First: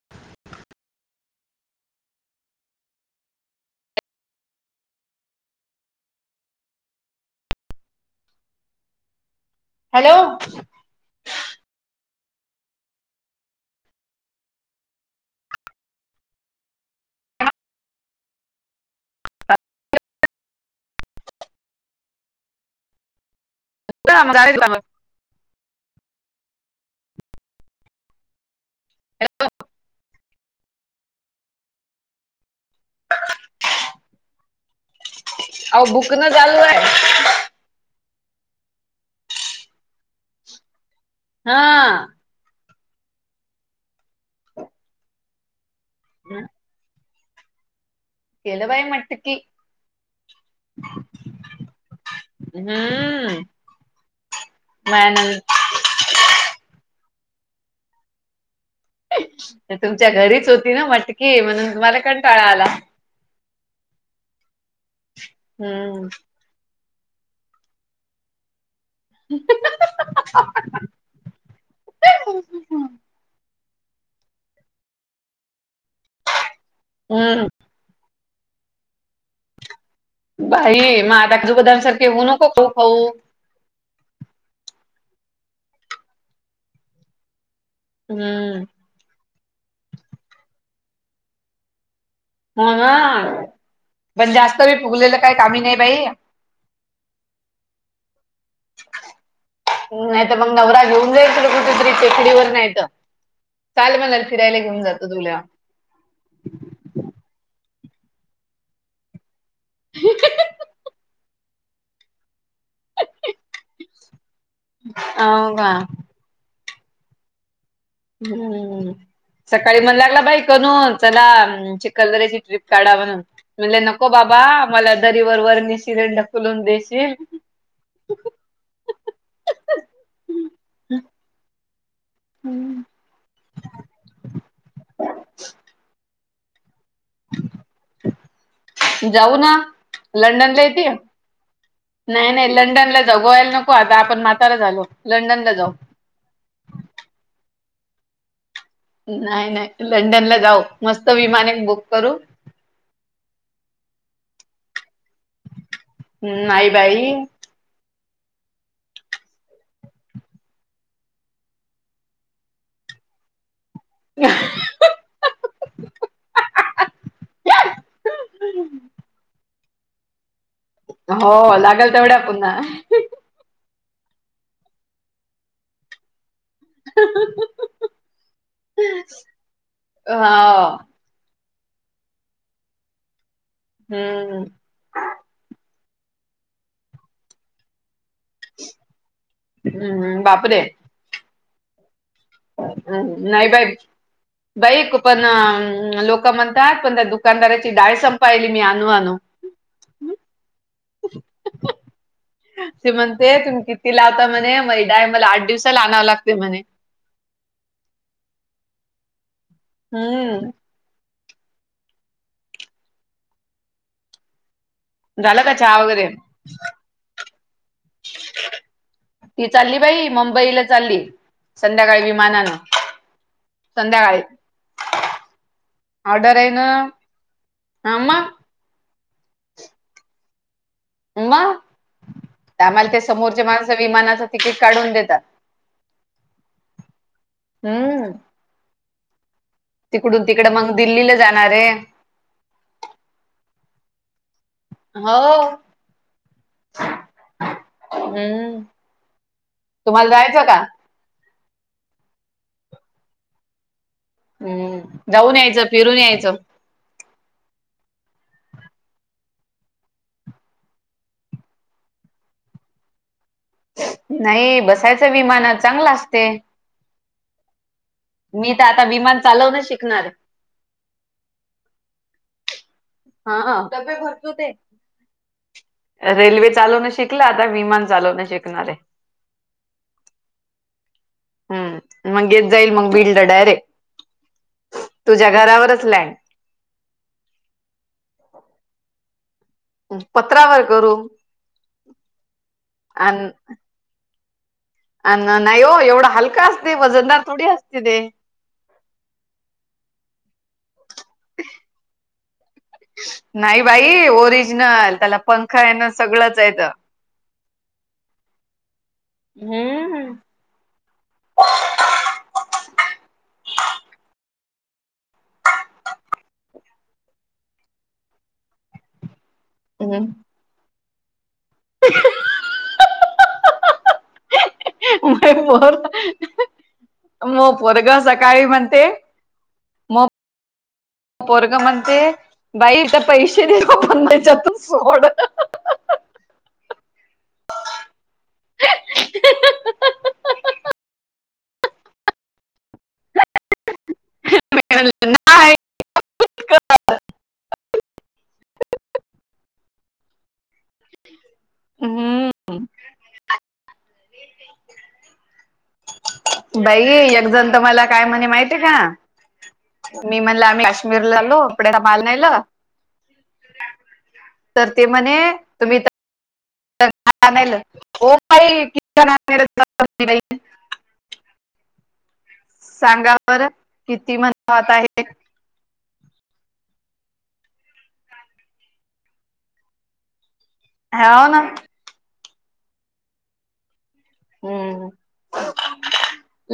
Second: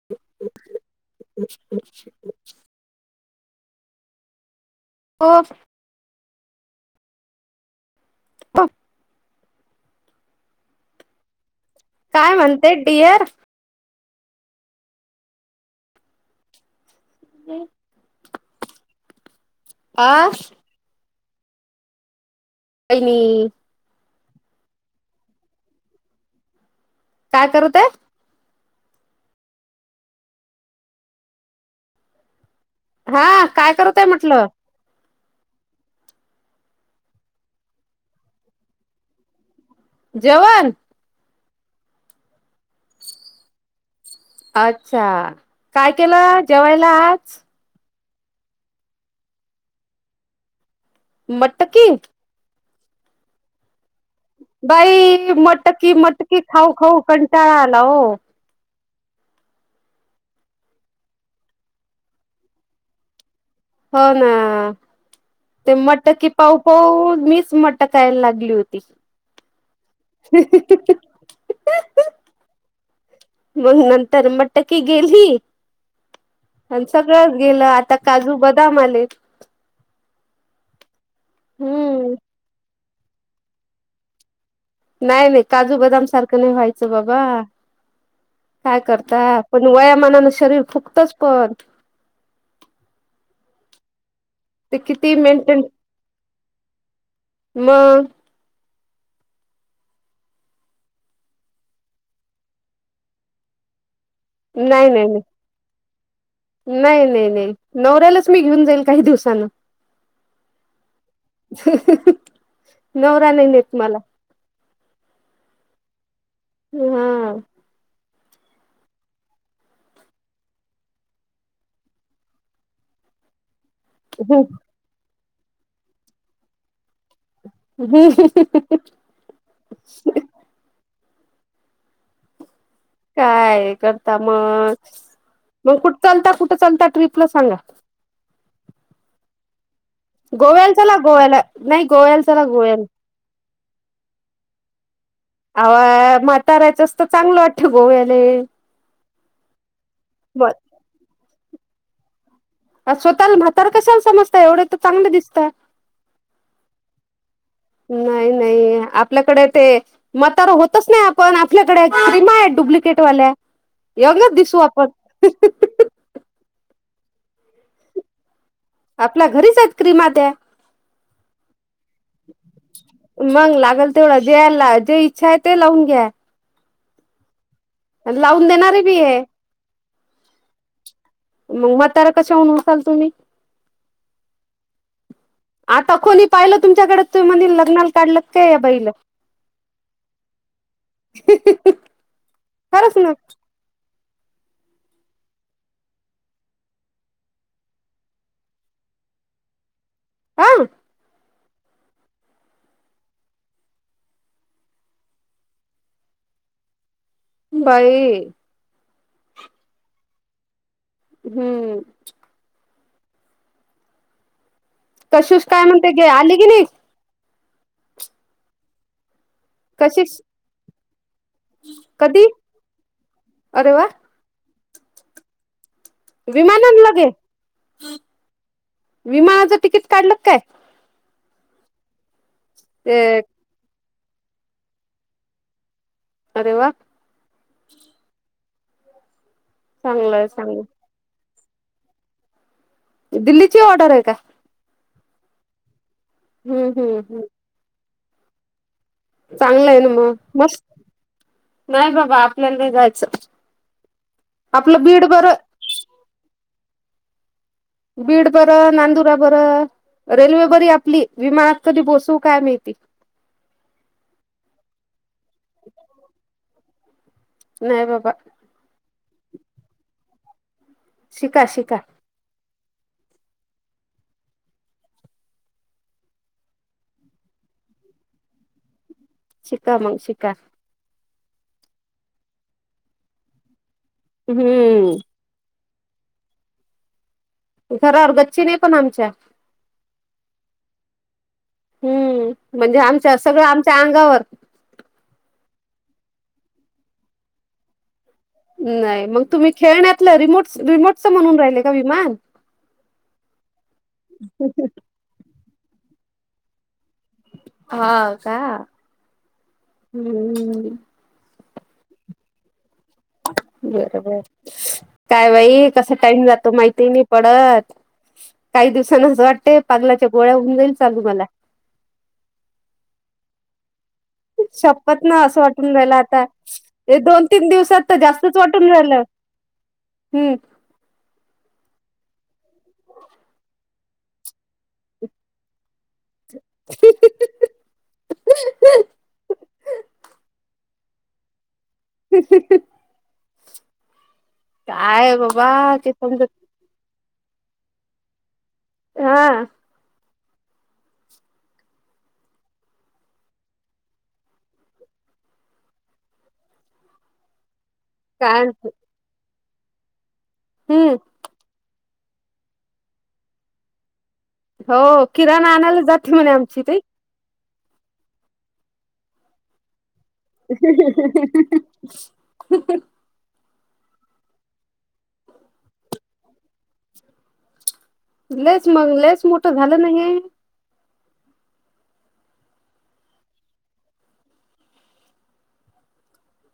च्च्छ हो हफ हॅलो काय म्हणते डिअर ह आ काही नाही गा काय करतय हा काय करतय म्हटलं आ बुक ना जल नाही आहे जवन हा अच्छा काय केलं जेवायला आज केलवाय मटकी मटकी हम्म माया बाई नंद मटकी मटकी खाऊ खाऊ कंटाळा आला हो तुमच्या घरीच होती ना मटकीे म्हणून तुम्हाला कं टाळा आला हो ना ते हम्म म्हटत कि पाऊ पाऊ मीच मटकायला लागली होती ह मग नंतर म्हटत की गेली आणि सगळंच हम्म गेलं आता काजू बदाम आलेत भाई मा आताा कजू हम्म बदासारखेवऊ नको क खऊ नाही नाही काजू बदाम सारखं नाही व्हायचं बाबा हम्म काय करता पण वयामानानं शरीर फुकतच पण ह पण जास्त ते किती उलेलं काही कामी मेंटेन नाही बाई म नाही तर मग नवरा घेऊन जायचल कुठेतरी टेकडीवर नाहीत चाल मला फिरायला घेऊन नाही नाही जातं तुला नाही नाही नाही नवऱ्यालाच मी घेऊन जाईल काही दिवसाांन नवरा नाही न म्हाला हो का ह हम्म सकाळी म्हण लागला बाई कनून चला कलदऱ्याची ट्र्रीप काढा म्हणून म्हण न नको बाबा मला दरीवर वरणी सिलेंडर फुलून देशील हो हम्म काय करता मग मग कुठ चालता कुठं चालता ट्रीपला सांगा जाऊ ना लंडनला गोव्याला येते चला गोव्याला गोव्याला नाही चला नाही गोव्याला लंडनला जगवायला नको आता आपण माताला झालो लंडन ला जाऊ तारायचं असतं चांगलं वाट ठव गो्याले नाही नाही लंडन ला जाऊ मस्त विमान एक बुक करू ह स्वतःला भातार कशला समजता एवढं तर चांगलं दिसत नाही बाई नाही नाही आपल्याकडे ते मतार होतच नाही आपण आपल्याकडे क्रीमा आहेत डुप्लिकेट वाल्या एगलच दिसू आपण आपल्या घरीच आहेत क्रिमा द्या हो लागेल तेवढ्या पुन्हा मग लागल तेवढं जे जे इच्छा आहे ते लावून घ्या आणि लावून देणारी बी आहे. अ हो मग म्हातार कशाहऊन होतात तुम्ही हम्म आता कोणी पाहिलं तुमच्याकडे म्हण लग्नाला काढलं काय या बाईला हम्म् बापरे खरंच ना हम् नाही बाई बाईक पण लोक म्हणतात पण त्या दुकानदाराची डाळ संपायली मी आणनू आणनू आ ते म्हणते तुम्ही किती लावता म्हणे मैदाय मला आठ दिवसाला आणवं लागते म्हणे बाई हम्म हम्म झालं तशीच का काय चहा म्हणते गे वगैरे आली की नाही. ती चालली बाई कशीस मुंबईला चालली. संध्याकाळी कधी विमानानं अरे वा संध्याकाळी ऑर्डर आहे ना विमानान लगे हा मग विमानाचं तिकीट काढलं काय मग त्याम्हाला ते काय समोरच्या माणस विमानाचं तिकीट काढून देतात. अरे वा हम्म तिकडून चांगलंय तिकड चांगलं मग दिल्लीला जाणार आहे. दिल्लीची ऑर्डर आहे का हो हम्म हम्म हम् हम्म चांगलं आहे ना तुम्हाला मग जायचं का मस्त नाही बाबा आपल्याला जायचं आपलं हम्म बीड बरं जाऊन यायचं फिरून यायचं बीड बरं नांदुरा बरं रेल्वे बरी आपली विमानात कधी बसू काय माहिती नाही बसायचं विमानात चांगलं असते. हय बाबा मी तर आता विमान चालवणच शिकणार आहे. शिका शिका हाा कपे भरचू ते रेल्वे चालवण शिकला आता विमान चालवणं शिकणार आहे. शिका मग शिका हम् मग येत जाईल मग बीडला डायरेक्ट हम्म तुझ्या घरावरच लँड घरावर गच्ची नाही पण आमच्या पत्रावर करू हम्म म्हणजे आमच्या आणि सगळं आमच्या अंगावर अ नाही हो एवढा हलका असते वजनदार थोडी असते ते नाही मग तुम्ही खेळण्यातलं रिमोट रिमोट नाही बाई ओरिजनल त्याला पंखा आहे ना सगळंच आहेेत हा का हम ह बरोबर काय बाई कसा टाईम जातो माहिती नाही पडत काही दिवसांनाच वाटते पागलाच्या गोळ्या होऊन जाईल चालू मला ह शपथ ना असं वाटून रालं मोर आता हे दोन तीन मग पोरग दिवसात तर जास्तच सकाळी वाटून म्हणते राहिलं हम पोरगं म्हणते बाई तर पैसे नाही ग म्हणच्यातून सोड [unintelligible] ह काय बाबा ते समज ह हा हम्म हो् बाई एकजण त मला काय म्हणे माहितीय का मी म्हणलं आम्ही हम्म काश्मीर ला आलो आपडे माल नाहीला हो किराणा आणायला जातली म्हणे आमची ते ओ ताई [unintelligible] सांगावर किती मनात आहे लेस मग लेस मोठं झालं नाही हाव ना हम्म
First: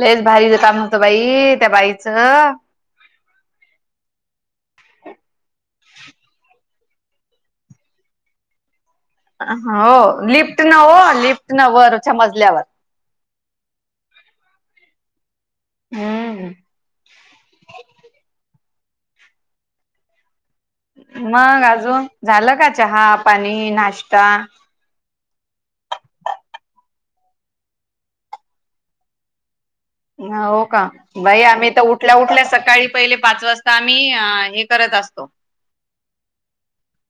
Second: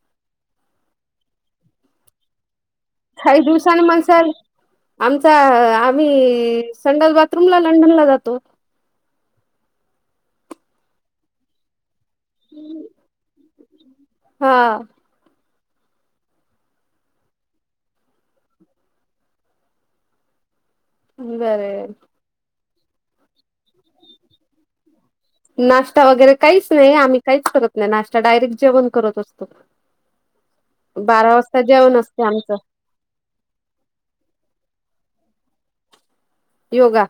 लेस भारीच काम नव्हतं बाई त्या बाईचं काही दिवसांनी म्हण सर आमचा आम्ही संडल बाग तुमला लंडनला जातो हो लिफ्ट नव लिफ्ट न वर मजल्यावर हा हम् मग बरे अजून झालं का चहा पाणी नाश्ता नाश्ता वगैरे काहीच नाही आम्ही काहीच करत नाही नाश्ता डायरेक्ट जेवण करत असतो हो का बारा बाई वाजता आम्ही तर जेवण उठल्या असते उठल्या आमचं सकाळी पहिले पाच वाजता आम्ही हे करत असतो योगा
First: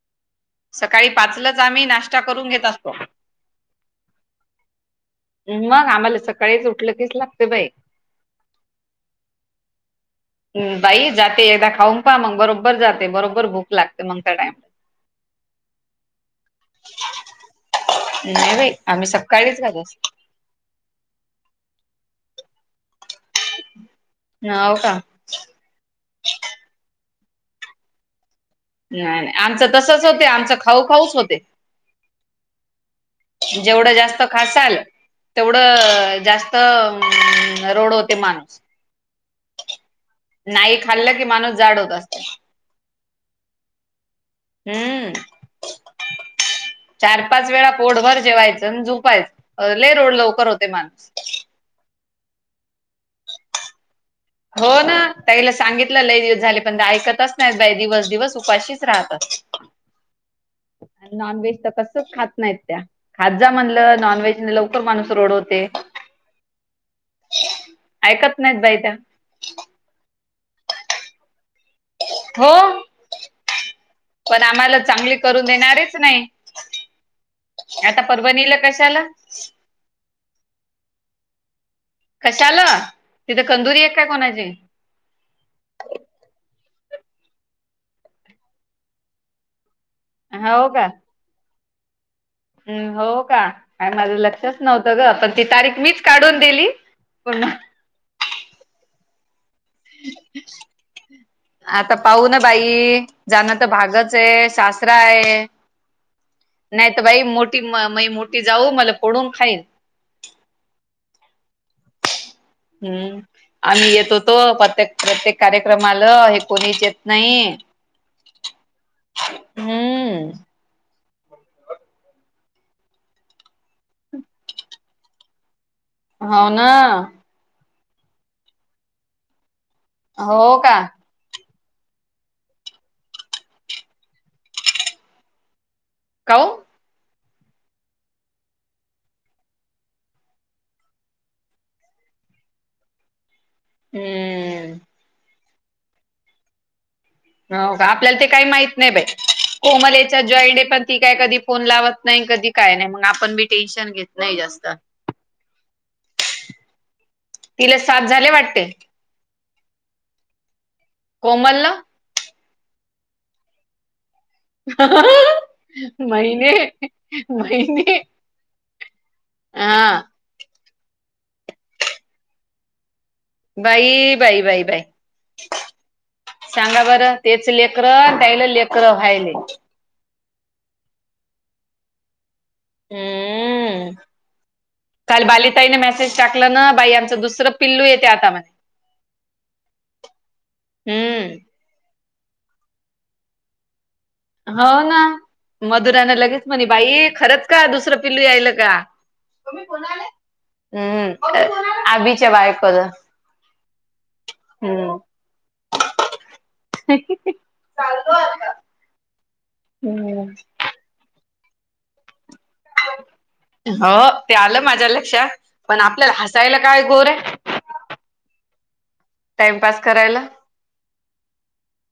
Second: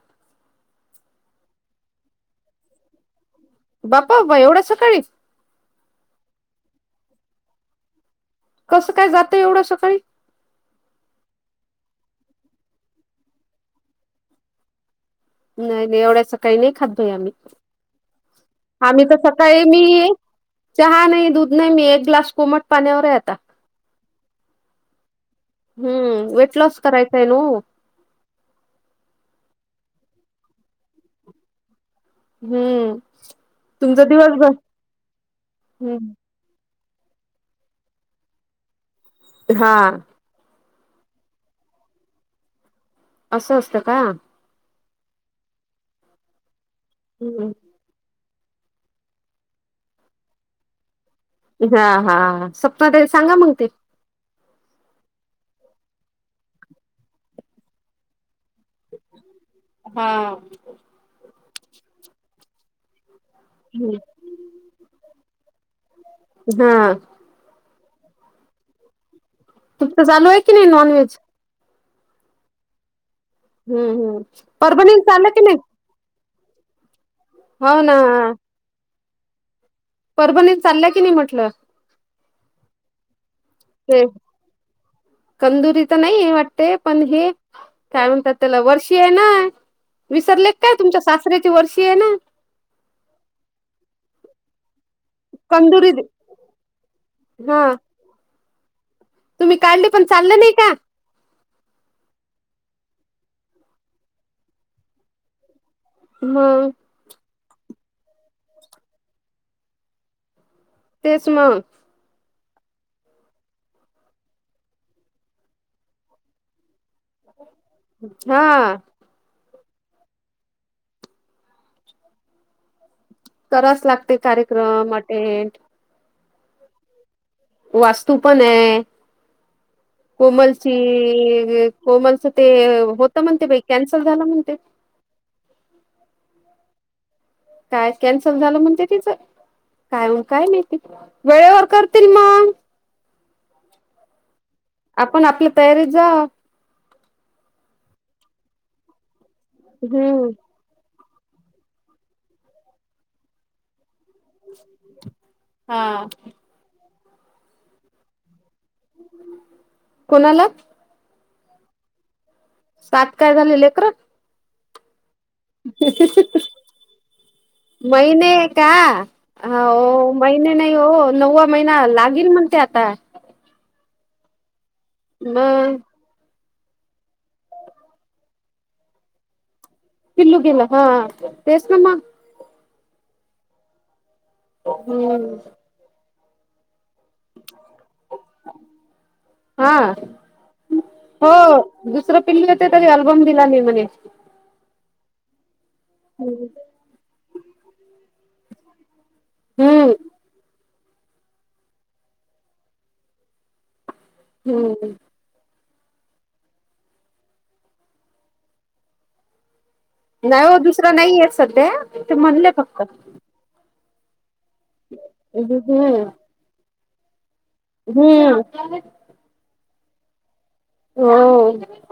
सकाळी पाचलच आम्ही नाश्ता करून घेत असतो बापा एवढं सकाळीच मग आम्हाला सकाळीच उठलं कीच लागत बाई कसं काय जात एवढं सकाळी बाई जाते एकदा खाऊन पहा मग बरोबर जाते बरोबर भूक लागते मग त्या टाइम नाही नाही एवढ्या सकाळी नाही खात भोय आम्ही नाही बाई आम्ही तर सकाळीच सकाळी खात मी असतो चहा नाही दूध नाही मी एक ग्लास कोमट पाण्यावर आहे आता ह हो का हम्म वेट लॉसकरारयतायन नाही नाही आमचं तसच होते आमचं खाऊ खाऊच होते हम्म जेवढं तुमचा जास्त दिवसभर खसाल तेवढं जास्त तर रोड होते माणूस हा नाही खाल्लं की माणूस जाड होत असत असं असतं का? हम्म चार हम्म पाच वेळा रोडवरर जेवायचं आणि झुपायचं ले रोड लवकर होते. माणूस हां हां स्वप्न तरी सांगा मग ते हो ना त्याला सांगितलं लई झाली पण ते ऐकतच नाहीत बाई दिवस दिवस उपाशीच राहतात. हां नॉनव्हेज तर कसं खात नाहीत त्या.. खाजा हम्म म्हणलं नॉनव्हेज लवकर माणूस रोडवते. हा ऐकत नाहीत बाई त्या.. तचालू आहे. की नाही नॉन व्हेज हो. हम्म हम्म. पण आम्हाला परभणीला चांगली चाललं की करून नाही देणारच नाही. हो ना आता परवणीलं कशाला? परभणी चालल्या की नाही म्हटलं.. कशा आला तिथे कंदुरी आहे काय कोणाची.. तंदुरी तर नाही वाटते. पण हे काय म्हणतात त्याला वर्षी आहे ना विसरले हो काय तुमच्या सासऱ्याची वर्षी आहे ना हम्म हो का आणि माझं लक्ष नव्हत ग पण ती तारीख कंदुरी मीच काढून दिली. पण मग हा तुम्ही काढली पण चाल नाही का? आता पाहू ना बाई जाण तर भागच आहे शास्र आहे. हम्म.. नाही तर बाई मोठी म मोठी जाऊ मला पडून खाईन तेच मग.. हम्म आणिम येत होतो. प्रत्येक प्रत्येक कार्यक्रमाला हे कोणी ज. नाही हा हम्म. कराच लागते. कार्यक्रम अटेंट. होा ना. वास्तू पण आहे हो कोमलची का हो म्हणस ते होत म्हणतेई कॅन्सल झाला म्हणते. का? काय कॅन्सल झालं म्हणते तिचं. काय काय माती वेळेवर करतील मग हम्. आपण आपल्या तयारीत जा. हो का आपल्याला ते काही माहित नाही बाई कोमलेच्या हम्म जॉयंडे पण. ती काय कधी फोन लावत नाही कधी काय नाही मग आपण बी टेन्शन घेत. नाही जास्त हा तिला सात झाले वाटते. कोणाला? कोमलला. सात काय झालेले आहे. लेकर ख. हंं. महिने महिने आहे का? हा. महिने नाही हो नववा महिना लागेल. म्हणते आता बाई बाई बाई बाई. ब. सांगा बरं तेच लेकर त्याला लेकरं व्हायले. किल्लु गेला हा तेस ना. हम्म काल हम्म बालितााईने मेसेज टाकलं ना बाई आमचं. दुसरं पिल्लू येते. आता म हा हो हम्म. दुसरं पिल्ली होते तरी अल्बम दिला नाही म्हणे. हो ना मधुरानं लगेच म्हणे बाई खरंच का दुसरं पिल्लू यायल का? तुम्ही हम्म कोणाले. हम्म आ बीच बायक ब हम्म. चालतोय. नाहीय हो दुसरं नाहीये सध्या ते म्हणले फक्त हो ते आलं माझ्या लक्षात पण हम्म आपल्याला हसायला काय गोर आहे. हम्म. टाइमपास करायला हो.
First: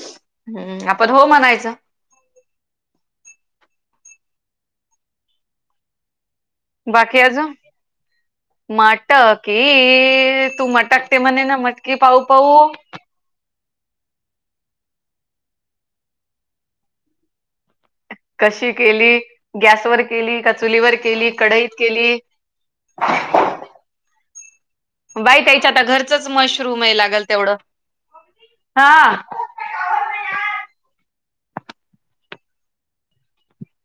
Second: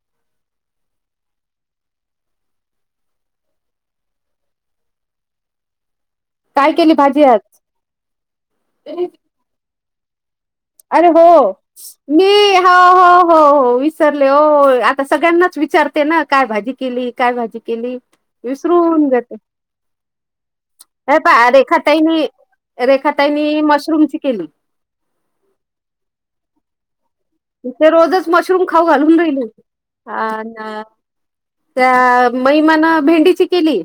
हम्म आपण हो म्हणायचं. काय केली बाकी भाजी आज अजून माट की अरे हो मी ह. हो हो विसरले आता सगळ्यांनाच विचारते ना काय भाजी केली काय भाजी केली. कशी विसरून केली जाते गॅसवरर केली का चुलीवर केली कढईत केली. रेखा ताईनी मशरूमची केली. बाई त्याच्या आता घरचच मशरूम आहे लागल. तेवढं तिथे रोजच मशरूम खाऊ हा घालून राहिले हो. अ त्या महिमान भेंडीची केली.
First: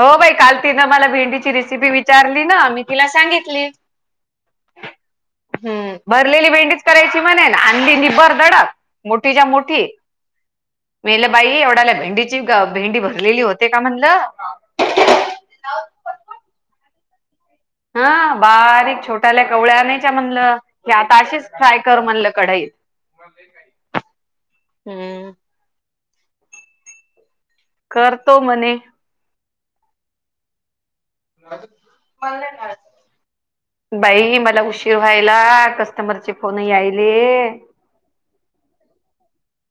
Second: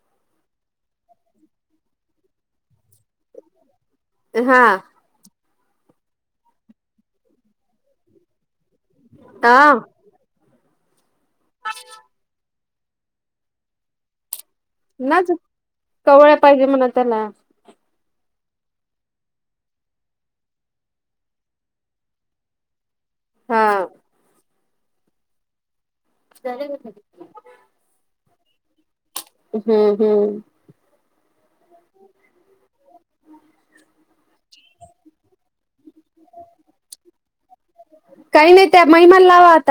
हो बाई काल तिनं मला भेंडीची रेसिपी विचारली ना मी तिला सांगितली हा हम्म भरलेली भेंडीच करायची म्हणे ना आंधी निबर धडक मोठी ज्या हा मोठी मील बाई एवढाला भेंडीची भेंडी भरलेली होते का म्हणलं नाच कवळ्या पाहिजे म्हणा त्याला. हं बारीक छोट्याल्या कवळ्या आणायच्या म्हणलं. कि आता असेच फ्राय कर म्हणलं कढईत हा हम्म सर. करतो म्हणे. हम्म हम्म. पल्ले ना [unintelligible] बाई मला उशीर व्हायला कस्टमरचे फोन यायले. काही नाही त्या महिमाला लावा आता.